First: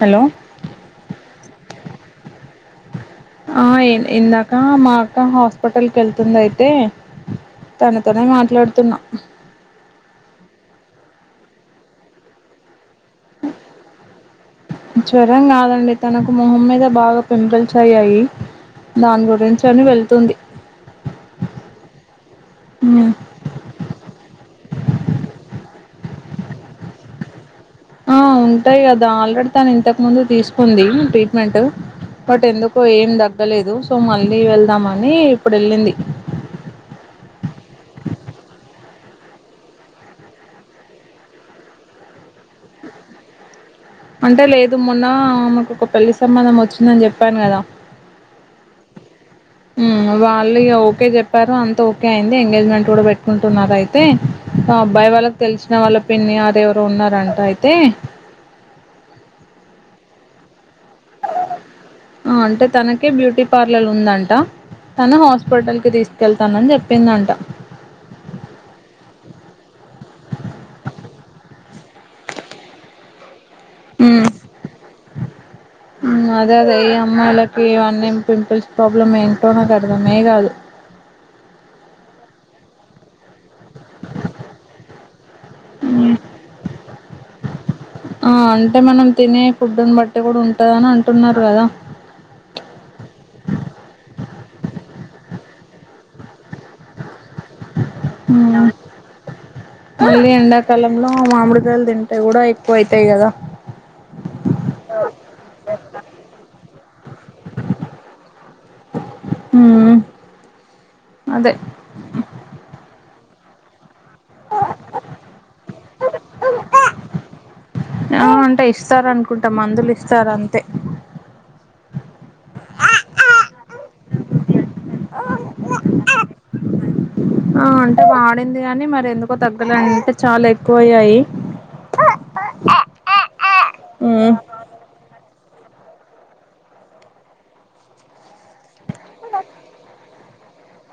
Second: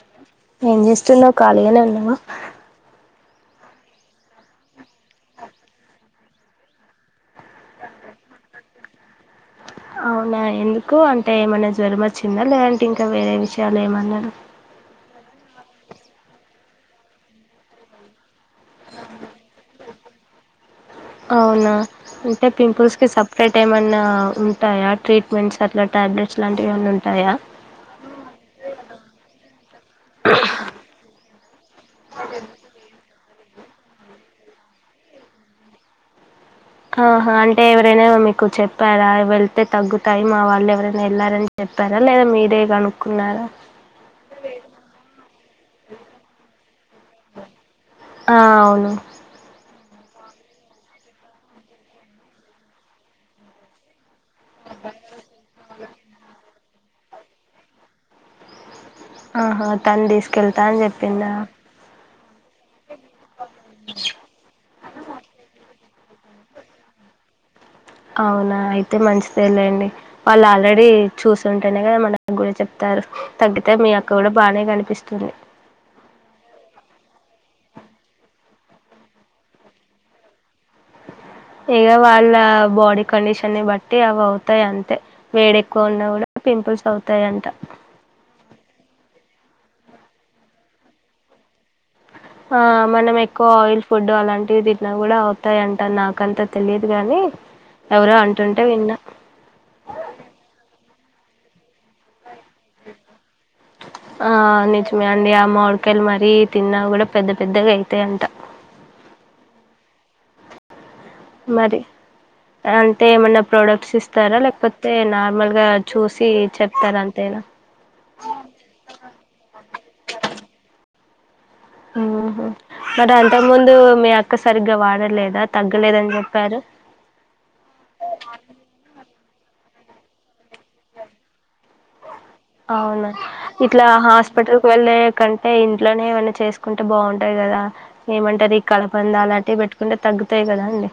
Hello ఏం చేస్తున్నావు ఖాళీగానే ఉన్నావా, ఆ ఇందాక మా అక్క హాస్పిటల్ క వెళ్తుంది. అయితే తన తోనే మాట్లాడుతున్నా, అవునా ఎందుకు అంటే ఏమన్నా జ్వరమ వచ్చిందా లేదంటే ఇంకా వేరే విషయాలు ఏమన్నా, జ్వరం కాదండి తనకు మొహం మీద బాగా పెంపుల్స్ అయ్యాయి. దాని గురించి అని వెళ్తుంది. అవునా అంటే పింపుల్స్ కి ఉమ్, సపరేట్ ఏమన్నా, ఉంటాయా ట్రీట్మెంట్స్ అట్లా టాబ్లెట్స్ లాంటివివన్నీ ఉంటాయా. ఆ ఉంటాయి కదా ఆల్రెడీ తను ఇంతకు ముందు తీసుకుంది ట్రీట్మెంట్ బట్ ఎందుకో ఏం తగ్గలేదు సో మళ్ళీ వెళ్దామని ఇప్పుడు వెళ్ళింది. ఆహా అంటే ఎవరైనా మీకు చెప్పారా వెళ్తే తగ్గుతాయి మా వాళ్ళు ఎవరైనా వెళ్ళారని చెప్ప చెస్తారా లేదా మీరే కనుక్కున్నారా అంటే లేదు మొన్న మకు ఒక పెళ్లి సంబంధం వచ్చిందని చెప్పాను కదా, ఆ అవును వాళ్ళు ఓకే చెప్పారు అంత ఓకే అయింది. ఎంగేజ్మెంట్ కూడా పెట్టుకుంటున్నారు అయితే ఆ అబ్బాయి వాళ్ళకి తెలిసిన వాళ్ళ పిన్ని ఆర ఎవరు ఉన్నారంట అయితే, ఆహా తను తీసుకెళ్తా అని చెప్పిందా అంటే తనకే బ్యూటీ పార్లర్ ఉందంట తను హాస్పిటల్ కి తీసు కెళ్తానని చెప్పిందంట, అవునా అయితే మంచిదేళండి వాళ్ళు ఆల్రెడీ చూసింటేనే కదా మన కూడా చెప్తారు. తాగ్గుతది మీ అక్క హ్మ్. కూడా బానే కనిపిస్తుంది. హ్మ్. అదే అదే ఈ అమ్మాయిలకి ఇవన్నీ పింపుల్స్ ప్రాబ్లం ఏంటో నాకు అర్థమే కాదు, ఇగా వాళ్ళ బాడీ కడిషన్ న్ని బట్టి అవి అవుతాయి, అంతే వేడెక్కువ ఉన్నా కూడా పింపుల్స్ అవుతాయ అంట ఆ అంటే మనం ఫుడ్ని బట్టి కూడా ఉంటద అని అంటున్నారు. కదా [unintelligible] ఆ మనం ఎక్కువ ఆయిల్ ఫుడ్ అలాంటివి తిన్నా కూడా అవుతాయింట నాకంతా తెలియదు గాని, ఎవరో అంటుంటే ఉ విన్నా మళ్ళీ ఎండాకాలంలో మామిడి తింటే కూడా ఎక్కువ అవుతాయి కదా చికెన్ మరీ తిన్నా కూడా పెద్ద పెద్దగా అయితాయంటా హ్మ్. అదే మరి అంటే ఏమన్నా ప్రోడక్ట్స్ ఇస్తారా లేకపోతే నార్మల్ గా చూసి చెప్తారు అంతేనా ఆ అంటే ఇస్తారూ అనుకుంటా మందులు ఇస్తారు అంతే హుహు మరి అంత ముందు మీ అక్క సరిగ్గా వాడలేదా తగ్గలేదని చెప్పారు ఆ అంటే వాడింది గాని మరి ఎందుకో తగ్గలే అంటే చాలా ఎక్కువయ్యాయి అవునా ఇట్లా హాస్పిటల్కి వెళ్ళే కంటే ఇంట్లోనే ఏమైనా చేసుకుంటే బాగుంటాయి కదా ఏమంటారు కలమంద అలాంటివి పెట్టుకుంటే తగ్గుతాయి కదా అండి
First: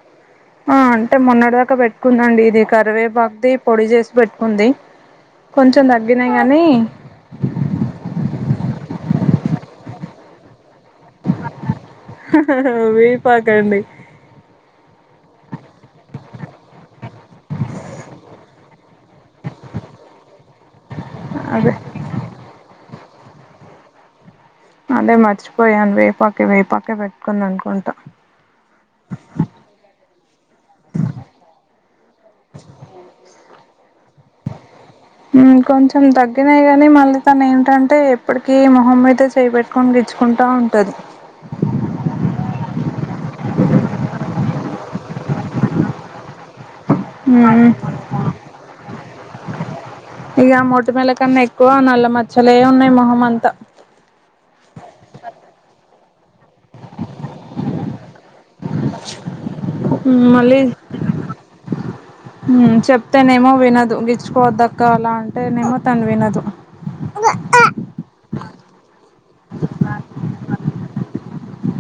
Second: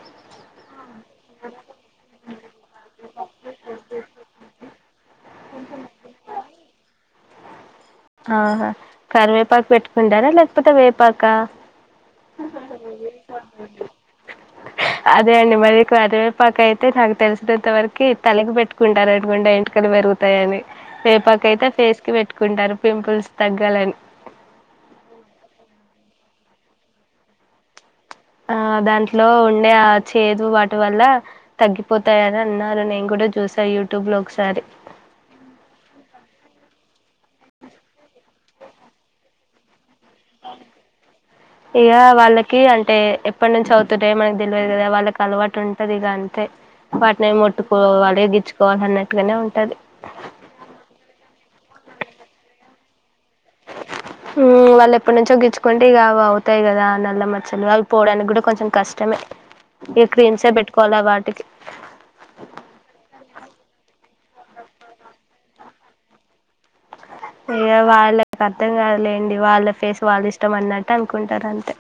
ఆ అంటే మొన్నటిదాకా పెట్టుకుందండి ఇది కరివేపాకు పొడి చేసి పెట్టుకుంది కొంచెం తగ్గినాయి గానీ ఆహా కరివేపాకు పెట్టుకుంటారా లే పోతే వేపాకా వేపాకండి అదే అండి మరి కరివేపాకు అయితే నాకు తెలిసినంత వరకు తలకి పెట్టుకుంటారు అనుకుంటా ఎంటికలు పెరు పెరుగుతాయని వేపాకు అయితే అదే ఫేస్ కి పెట్టుకుంటారు పింపుల్స్ తగ్గాలని అదే మర్చిపోయాను వేపాకే వేపాకే పెట్టుకుంది అనుకుంటా ఆ దాంట్లో ఉండే ఆ చేదు వాటి వల్ల తగ్గి పోతాయని అన్నారు నేను కూడా చూసా యూట్యూబ్లో ఒకసారి కొంచెం తగ్గినాయి గానీ మళ్ళీ తను ఏంటంటే ఎప్పటికీ మొహం మీద చేయిపెట్టి గిచ్చుకుంటా ఉంటది ఇక వాళ్ళకి అంటే ఎప్పటి నుంచి అవుతుంటే మనకి తెలియదు కదా వాళ్ళకి అలవాటు ఉంటది ఇగా అంతే వాటిని ఉమ్ ముట్టుకోవాలి గిచ్చుకోవాలి అన్నట్టుగానే ఉంటది ఇగా మొటిమల కన్నా ఎక్కువ నల్ల మచ్చలే ఉన్నాయి మొహం అంతా వాళ్ళు ఎప్పటి నుంచో గిచ్చుకుంటే ఇగా అవి అవుతాయి కదా నల్ల మచ్చలు అవి పోడానికి కూడా కొంచెం కష్టమే ఇగ క్రీమ్సే మళ్ళీ పెట్టుకోవాలా వాటికి చెప్తేనేనేమో వినదు గిచ్చు గిచ్చుకోవద్దు అక్క అలా అంటేనేమో తని వినదు ఇగ వాళ్ళ అర్థం కాదు లేండి వాళ్ళ ఫేస్ వాళ్ళ ఇష్టం అన్నట్టు అనుకుంటారు అంతే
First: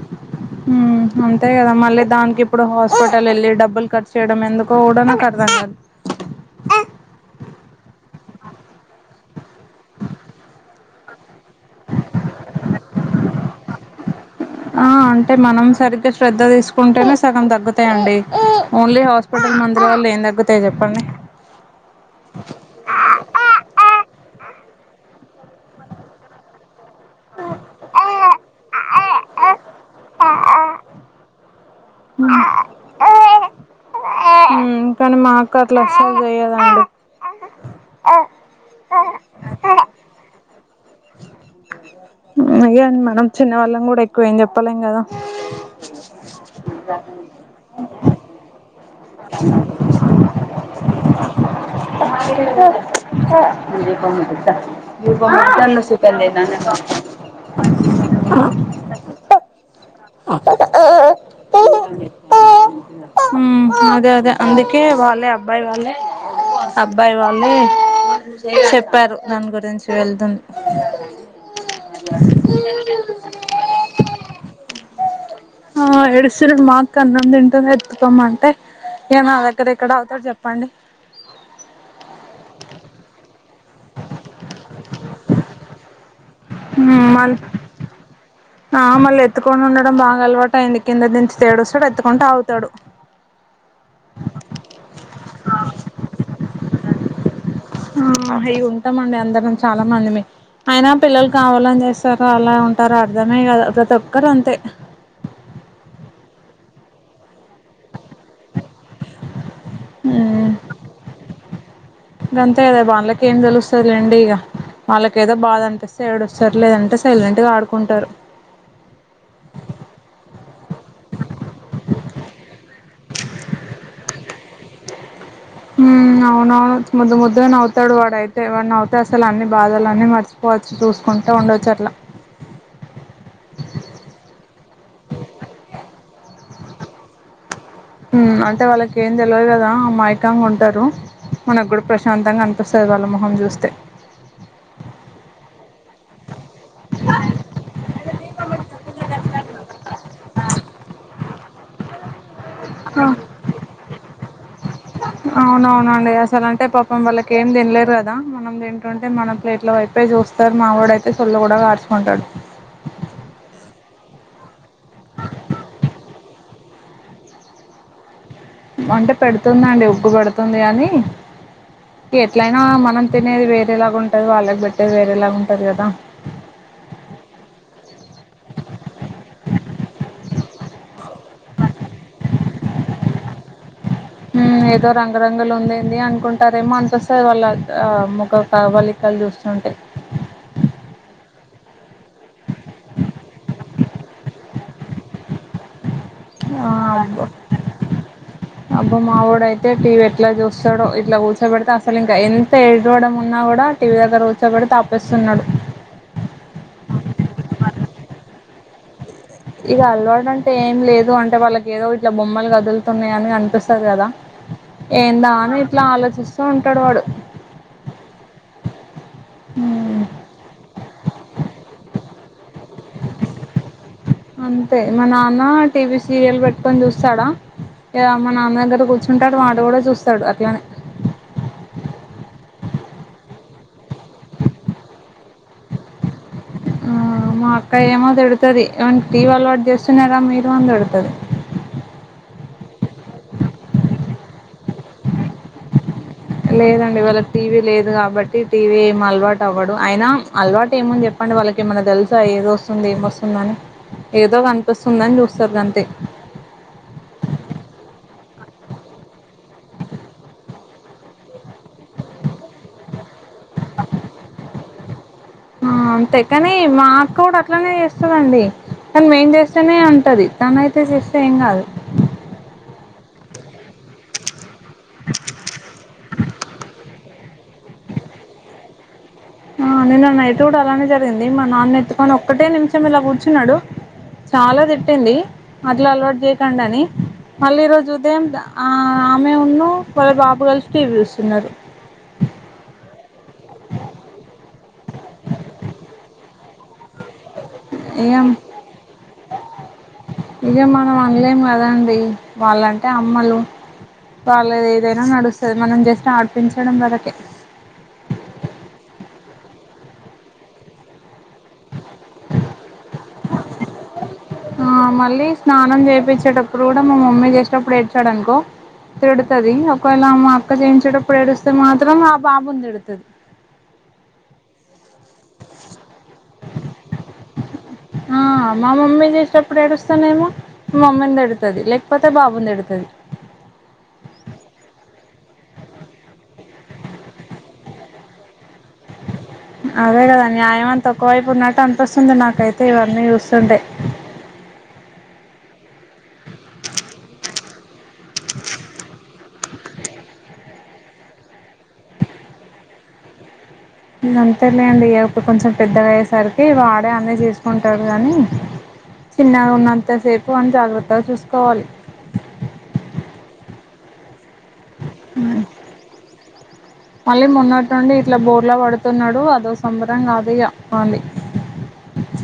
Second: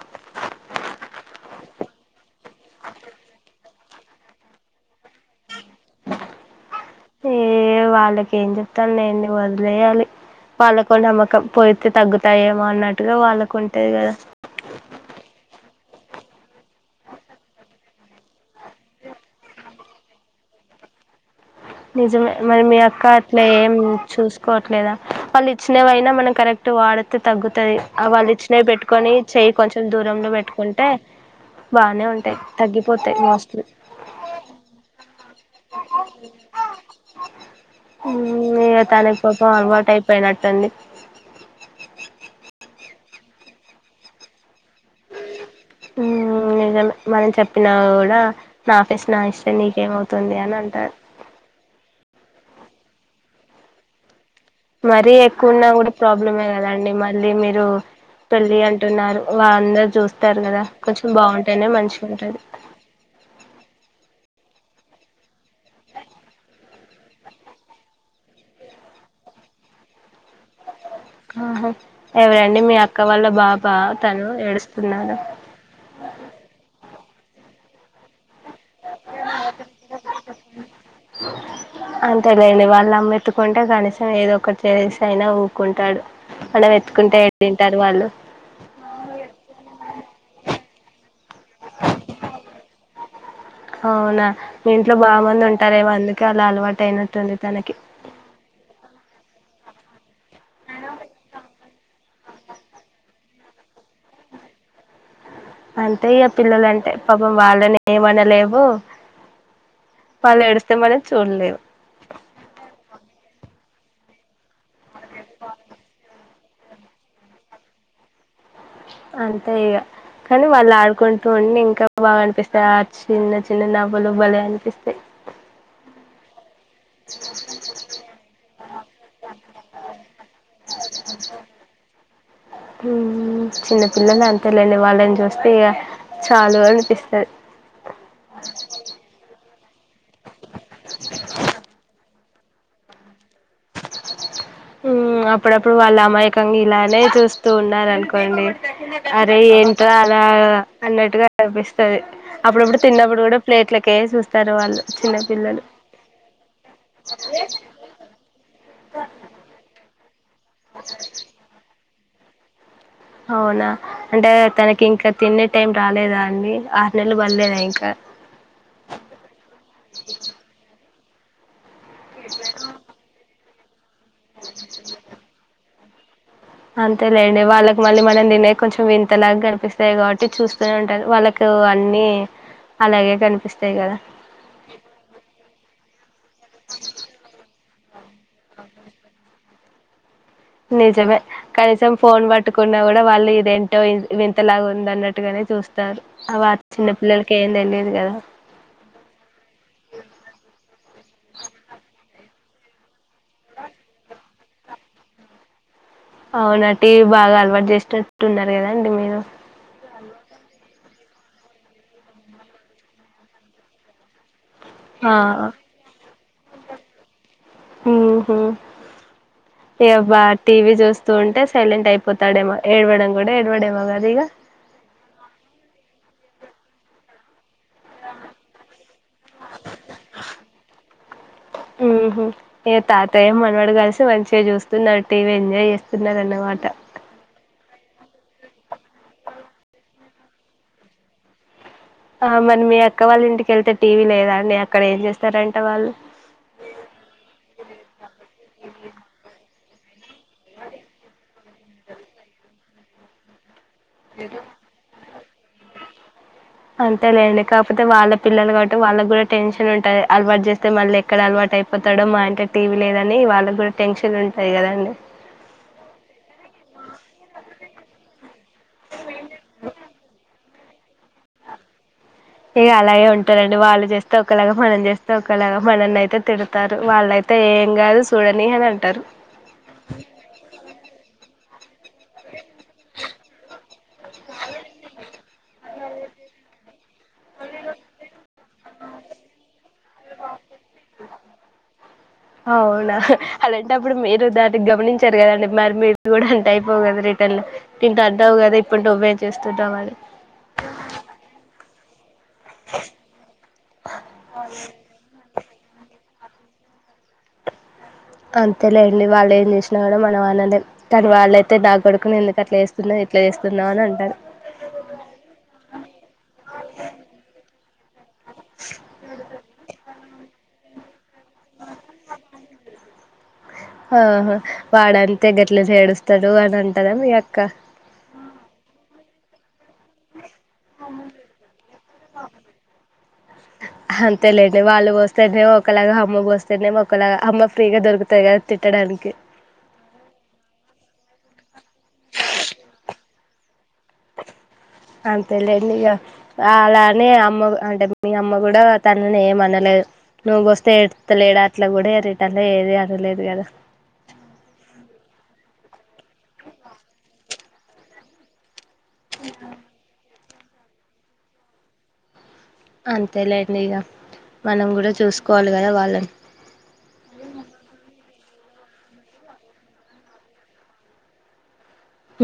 అంతే కదా మళ్ళీ దానికి ఇప్పుడు హాస్పిటల్ వెళ్ళి డబ్బులు ఖర్చు చేయడం ఎందుకో కూడా నాకు అర్థం కాదు ఏ వాళ్ళకి ఏం చెప్తాం లేండి వదిలేయాలి వాళ్లకు ఓ నమ్మకం పోతే తగ్గుతాయేమో అన్నట్టుగా వాళ్ళకుంటది కదా ఆ అంటే మనం సరిగ్గా శ్రద్ధ తీసుకుంటేనే సగం తగ్గుతాయండి ఓన్లీ హాస్పిటల్ మందుల వల్ల ఏం తగ్గుతాయి చెప్పండి నిజమే మరి మీ అక్క అట్లా ఏం చూసుకో లేదా వాళ్ళు ఇచ్చినవైనా మనం కరెక్ట్ వాడితే తగ్గుతుది వాళ్ళు ఇచ్చి నపెట్టుకొని చెయ్యి కొంచెం దూరంలో పెట్టుకుంటే బాగానే ఉంటాయి తగ్గిపోతాయి [unintelligible] కానీ మా అక్క అట్లా అస్సలు చేయదు ఆ తన కోపం అలవాటు అయిపోయినట్టుంది ఇగా మనం చిన్న వాళ్ళం కూడా ఎక్కువ ఏం చెప్పలేం కదా నిజమే మనం చెప్పినా కూడా నా ఫేస్ నా ఇష్టం నీకేమవుతుంది అని అంటారు [unintelligible] మరీ ఎక్కువ ఉన్నా కూడా ప్రాబ్లమే సుఖం కదండి మళ్ళీ మీరు పెళ్ళి అంటున్నారు వాళ్ళందరు చూస్తారు కదా కొంచెం బాగుంటానే మంచిగా ఉంటుంది ఉమ్, అదే అదే అందుకే వాళ్ళే అబ్బాయి వాళ్ళే అబ్బాయి వాళ్ళే చెప్పారు దాని గురించి వెళ్తుం ఆహా ఎవరండి మీ అక్క వాళ్ళ బాబా తను ఏడుస్తున్నాడు ఆ ఏడుస్తునడు మా అక్క అన్నం తింటుంది ఎత్తుకోమని అంటే ఇగ నా దగ్గర ఎక్కడ ఆగుతాడు చెప్పండి అంతేలేండి వాళ్ళ అమ్మ ఎత్తుకుంటే కనీసం ఏదో ఒకటి చేసి అయినా ఊకుంటాడు మనం ఉమ్, ఎత్తుకుంటే మళ్ళీ ఏడింటారు వాళ్ళు ఆ మళ్ళీ ఎత్తుకొని ఉండడం బాగా అలవాటు అయింది కింద దించితె ఏడుస్తాడు ఎత్తుకుంటె ఆగుతాడు అవునా మీ ఇంట్లో బాగా మంది ఉంటారేమో అందుకే అలా అలవాటు అయినట్టుంది తనకి ఆ అయ్య ఉంటామండి అందరం చాలా మందిమే అయినా పిల్లలు కావాలని చేస్ స్తారు అలా ఉంటారు అర్థమే కాదు ప్రతి ఒక్కరు అంతే అంతే ఇగ పిల్లల అంటే పాపం వాళ్ళని ఏమనలేం ఓ వాళ్ళు ఉమ్, ఏడుస్తే మనం చూడలేం గంతే కదా వాళ్ళకి ఏం తెలుస్తది లేండి ఇగ వాళ్ళకేదో బాధ అనిపిస్తే ఏడు సర్లేదంటే సైలెంట్గా ఆడుకుంటారు అంతే ఇగ కానీ వాళ్ళు ఆడుకుంటూ ఉండి ఇంకా బాగా అనిపిస్తాయి ఆ చిన్న చిన్న నవ్వులు భలే అనిపిస్తాయి మ్ అవునవును ముద్దు ముద్దు గా నవ్తాడు వాడైతే వాడు నవ్వితే అసలు అన్ని బాదాలు అన్ని మర్చి చ్చ చూసుకుంటు ఉండొచ్చు అట్లా చిన్న పిల్లలు అంతే లేని వాళ్ళని చూస్తే ఇగ చాలు పిస్తది మ్ అంటే వాళ్ళకి ఏం తెలివదు కదా అమాయకంగా ఉంటారు మనకు కూడా ప్రశాంతంగా అనిపిస్తది వాళ్ళ మొహం చూస్తే మ్ అప్పుడప్పుడు వాళ్ళు అమాయకంగా ఇలానే చూస్తూ ఉన్నారనుకోండి అరే ఎంత అల అన్నట్టుగా అనిపిస్తది అప్పుడప్పుడు తిన్నప్పుడు కూడా ప్లేట్లకే చూస్తారు వాళ్ళు చిన్నపిల్లలు అవునవునండి అసలు అంటే పాపం వాళ్ళకి ఏం తినలేరు కదా మనం తింటుంటే మన ప్లేట్ లో పోయి చూస్తారు మావడయితే సొల్లు కూడా కార్చుకుంటాడు అవునా అంటే తనకి ఇంకా తినే టైం రాలేదా అండి ఆరు నెలలు పడ్లేదా ఇంకా అ అంటే పెడుతుందండి ఉగ్గు పెడుతుంది కాని ఎట్లయినా మనం తినేది వేరేలాగా ఉంటది వాళ్ళకి పెట్టేది వేరేలాగా ఉంటది కదా అంతేలేండి వాళ్ళకి మళ్ళీ మనం తినే కొంచెం వింతలాగా కనిపిస్తాయి కాబట్టి చూస్తూనే ఉంటారు వాళ్ళకి కు అన్ని అలాగే కనిపిస్తాయి కదా మ్ ఏదో రంగరంగులు ఉందెంది అనుకుంటారేమో అనిపిస్తది వాళ్ళ ఆ ముఖ కాబలికలు చూస్తుంటె నిజమే కనీసం ఫోన్ పట్టుకున్నా కూడా వాళ్ళు ఇదేంటో వింతలాగా ఉందన్నట్టుగానే చూస్తారు అ వ ఆ చిన్న పిల్లలకి ఏం తెలిదు కదా అబ్బ మావోడయితే టీవీ ఎట్లా చూస్తాడో ఇట్లా కూల్చోబెడితే అసలు ఇంకా ఎంత ఎడ్ డవడం ఉన్నా కూడా టీవీ దగ్గర కూర్చోబెటితే ఆపేస్తున్నాడు లేదండి మీరు ఇగ అలవాట్ అంటు ఏం లేదు అంటే వాళ్ళకి ఏదో ఇట్లా బొమ్మలు కదులుతున్నాయి అని అనిపిస్తది కదా ఆ ఏందా అని ఇట్లా ఆలోచిస్తూ ఉంటాడు వాడు ఉమ్ హు ఎ మ్మ్ బా టి వి చూస్తూ ఉంటే సైలెంట్ అయిపోతాడేమో ఏడవడం కూడా ఏడవడేమో కా అంతే మా నాన్న టీవీ సీరియల్ పెట్టుకొని చూస్తాడా లేదా మా నాన్న దగ్గర కూర్చుంటాడు వాడు కూడా చూస్తాడు అట్లానే ఉహు ఇగ తాతయ్య మనవడు కలిసి మంచిగా చూస్తున్నారు టీవీ ఎంజాయ్ చేస్తున్నారు అన్నమాట ఆ మా అక్క ఏమో తిడుతది వానికి టివి అలవాటు చేస్తున్నారా మీరు అని తడుతది ఆ మరి మీ అక్క వాళ్ళ ఇంటికెళ్తే టీవీ లేదా అండి అక్కడ ఏం చేస్తారంట వాళ్ళు లేదండి వాళ్ళకి టీవీ లేదు కాబట్టి టీవీ అలవాటు అవ్వడు, అయినా అలవాటు ఏముంది చెప్పండి వాళ్ళకి ఏమన్నా గర్ల్స ఏది వొస్తుంది ఎమ్ వస్తుందని అని ఏదో కనిపిస్తుందని చూస్తారు అంతే. అంతేలేండి కాకపోతే వాళ్ళ పిల్లలు కాబట్టి వాళ్ళకి కూడా టెన్షన్ ఉంటది అలవాటు చేస్తే మళ్ళీ ఎక్కడ అలవాటు అయిపోతాడో, మా ఇంట్లో టీవీ లేదని వాళ్ళకి కూడా టెన్షన్ ఉన్ ఉంటాయ్ కదండి ఆ అంతే కాని మా అక్క కూడా అట్లనే చేస్తదండి. తాన్ మేమ్ చేస్తేనే అంటది తనయితే చేస్తే ఎమ్ కాదు. యే అలాగే ఉంటారండి వాళ్ళు చేస్తే ఒకలాగా మనం చేస్తే ఒకలాగా మనల్ని అయితే తిడతారు. వాళ్ళైతే ఎమ్ కాదు చూడని అని అంటారు ఆ నిన్న నైట్ కూడా అలానే జరిగింది, మా నాన్న ఎత్తుకొని ఒక్కటే నిమిషం ఇలా కూర్చున్నాడు. చాలా తిట్టింది అట్లా అలవాటు చేయకండి అని మళ్ళీ ఈ రోజు ఉదయం ఆ ఆమెను వాళ్ళ బాబు కలిసి టీవీ చూస్తున్నారు. అవునా అలాంటప్పుడు మీరు దానికి గమనించారు కదండి మరి మీరు కూడా అంటే అయిపో కదా రిటర్న్ లో. తింటా ఇగ అన్నావ్ కదా ఇప్పుడు నువ్వెమ్ చేస్తున్నావ్ అని. నిజం మనమ్ అనలేం కాదండి వాళ్ళంటే అమ్మలు వాళ్ళుది ఏదైనా నడుస్త్ తది మనం జస్ట్ ఆడిపించడం వరకే అంతేలేండి వాళ్ళు ఎమ్ చేసిన కూడా మనం అనలేం కానీ వాళ్ళయితే దగ్ అక్కని ఎందుకు అట్లా చేస్తున్నావ్ ఇట్లా చేస్తున్నావ్ అని అంటాది. ఆ మళ్ళీ స్నానం చేయిపించేటప్పుడు కూడా మా మమ్మీ చేసేటప్పుడు ఏడ్చాడనుకో తిడుతది అప్ కానీ వాళ్ళమ్మ మా అక్క చేయించేటప్పుడు ఎడుస్తే మాత్రం ఆ బాబుని తిడుతాది. ఆహా వాడంతే గట్లనే ఏడుస్తాడు అని అంటాదా మీ అక్క. ఆ మా మమ్మీ చేసేటప్ ఇప్పుడు ఏడుస్తానేనేమో మా మమ్మీని తిడుతది లేకపోతే బాబుని తిడుతది. అంతేలేండి వాళ్ళు పోస్తేనేమో ఒకలాగా అమ్మ పోస్తేనేమో ఒకలాగా అమ్మ ఫ్రీగా దొరుకుతాయి కదా. తిట్టడానికి అదే కదా న్యాయం అంత ఒక్క వైపు ఉన్నట్టు అనిపిస్తుంది నాకైతే ఇవన్నీ చూస్తుంటే. అంతేలేండి ఇగా అలానే అమ్మ అంటే మీ అమ్మ కూడా తనని ఎమ్ అనద్ నేవ్ నువ్వుపోస్తే ఎడుత్తలేడా అట్లా కూడా రిటర్న్ లో ఏది అనలేదు కదా. ఇంగా అంతేలేండి ఇయప్ప కొంచెం పెద్దగా అయ్యేసరికి వాడే అన్ని చేసుకుంటారు గానీ చిన్నగా ఉన్నంతసేపు వాన్ని జాగ్రత్తా చూసుకోవాలి. అంతేలేండి ఇగ మనం కూడా చూసుకోవాలి కదా వాళ్ళని. మళ్ళీ మొన్నటి నుండి ఇట్లా బోర్లా పడుతున్నాడు అదో సంబరం కాదు ఇగా వన్ది.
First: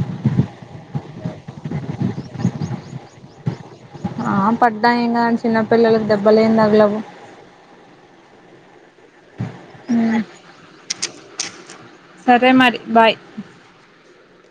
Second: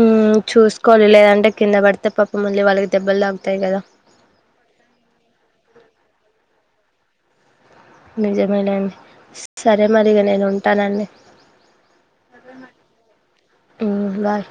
ఉమ్ చూసుకోవాలి లేదంటే కింద పడితే పాపం వాళ్ళకి దెబ్బలుతాగుతయ్ కదా. ఆ పడ్డా ఎమ్ కాదండి చిన్నపిల్లలకు దెబ్బ లేమ్ తగలవు. నిజమేలేండి సరే మరి ఇగ నేను ఉంటానండి. సరే మరి బాయ్ బాయ్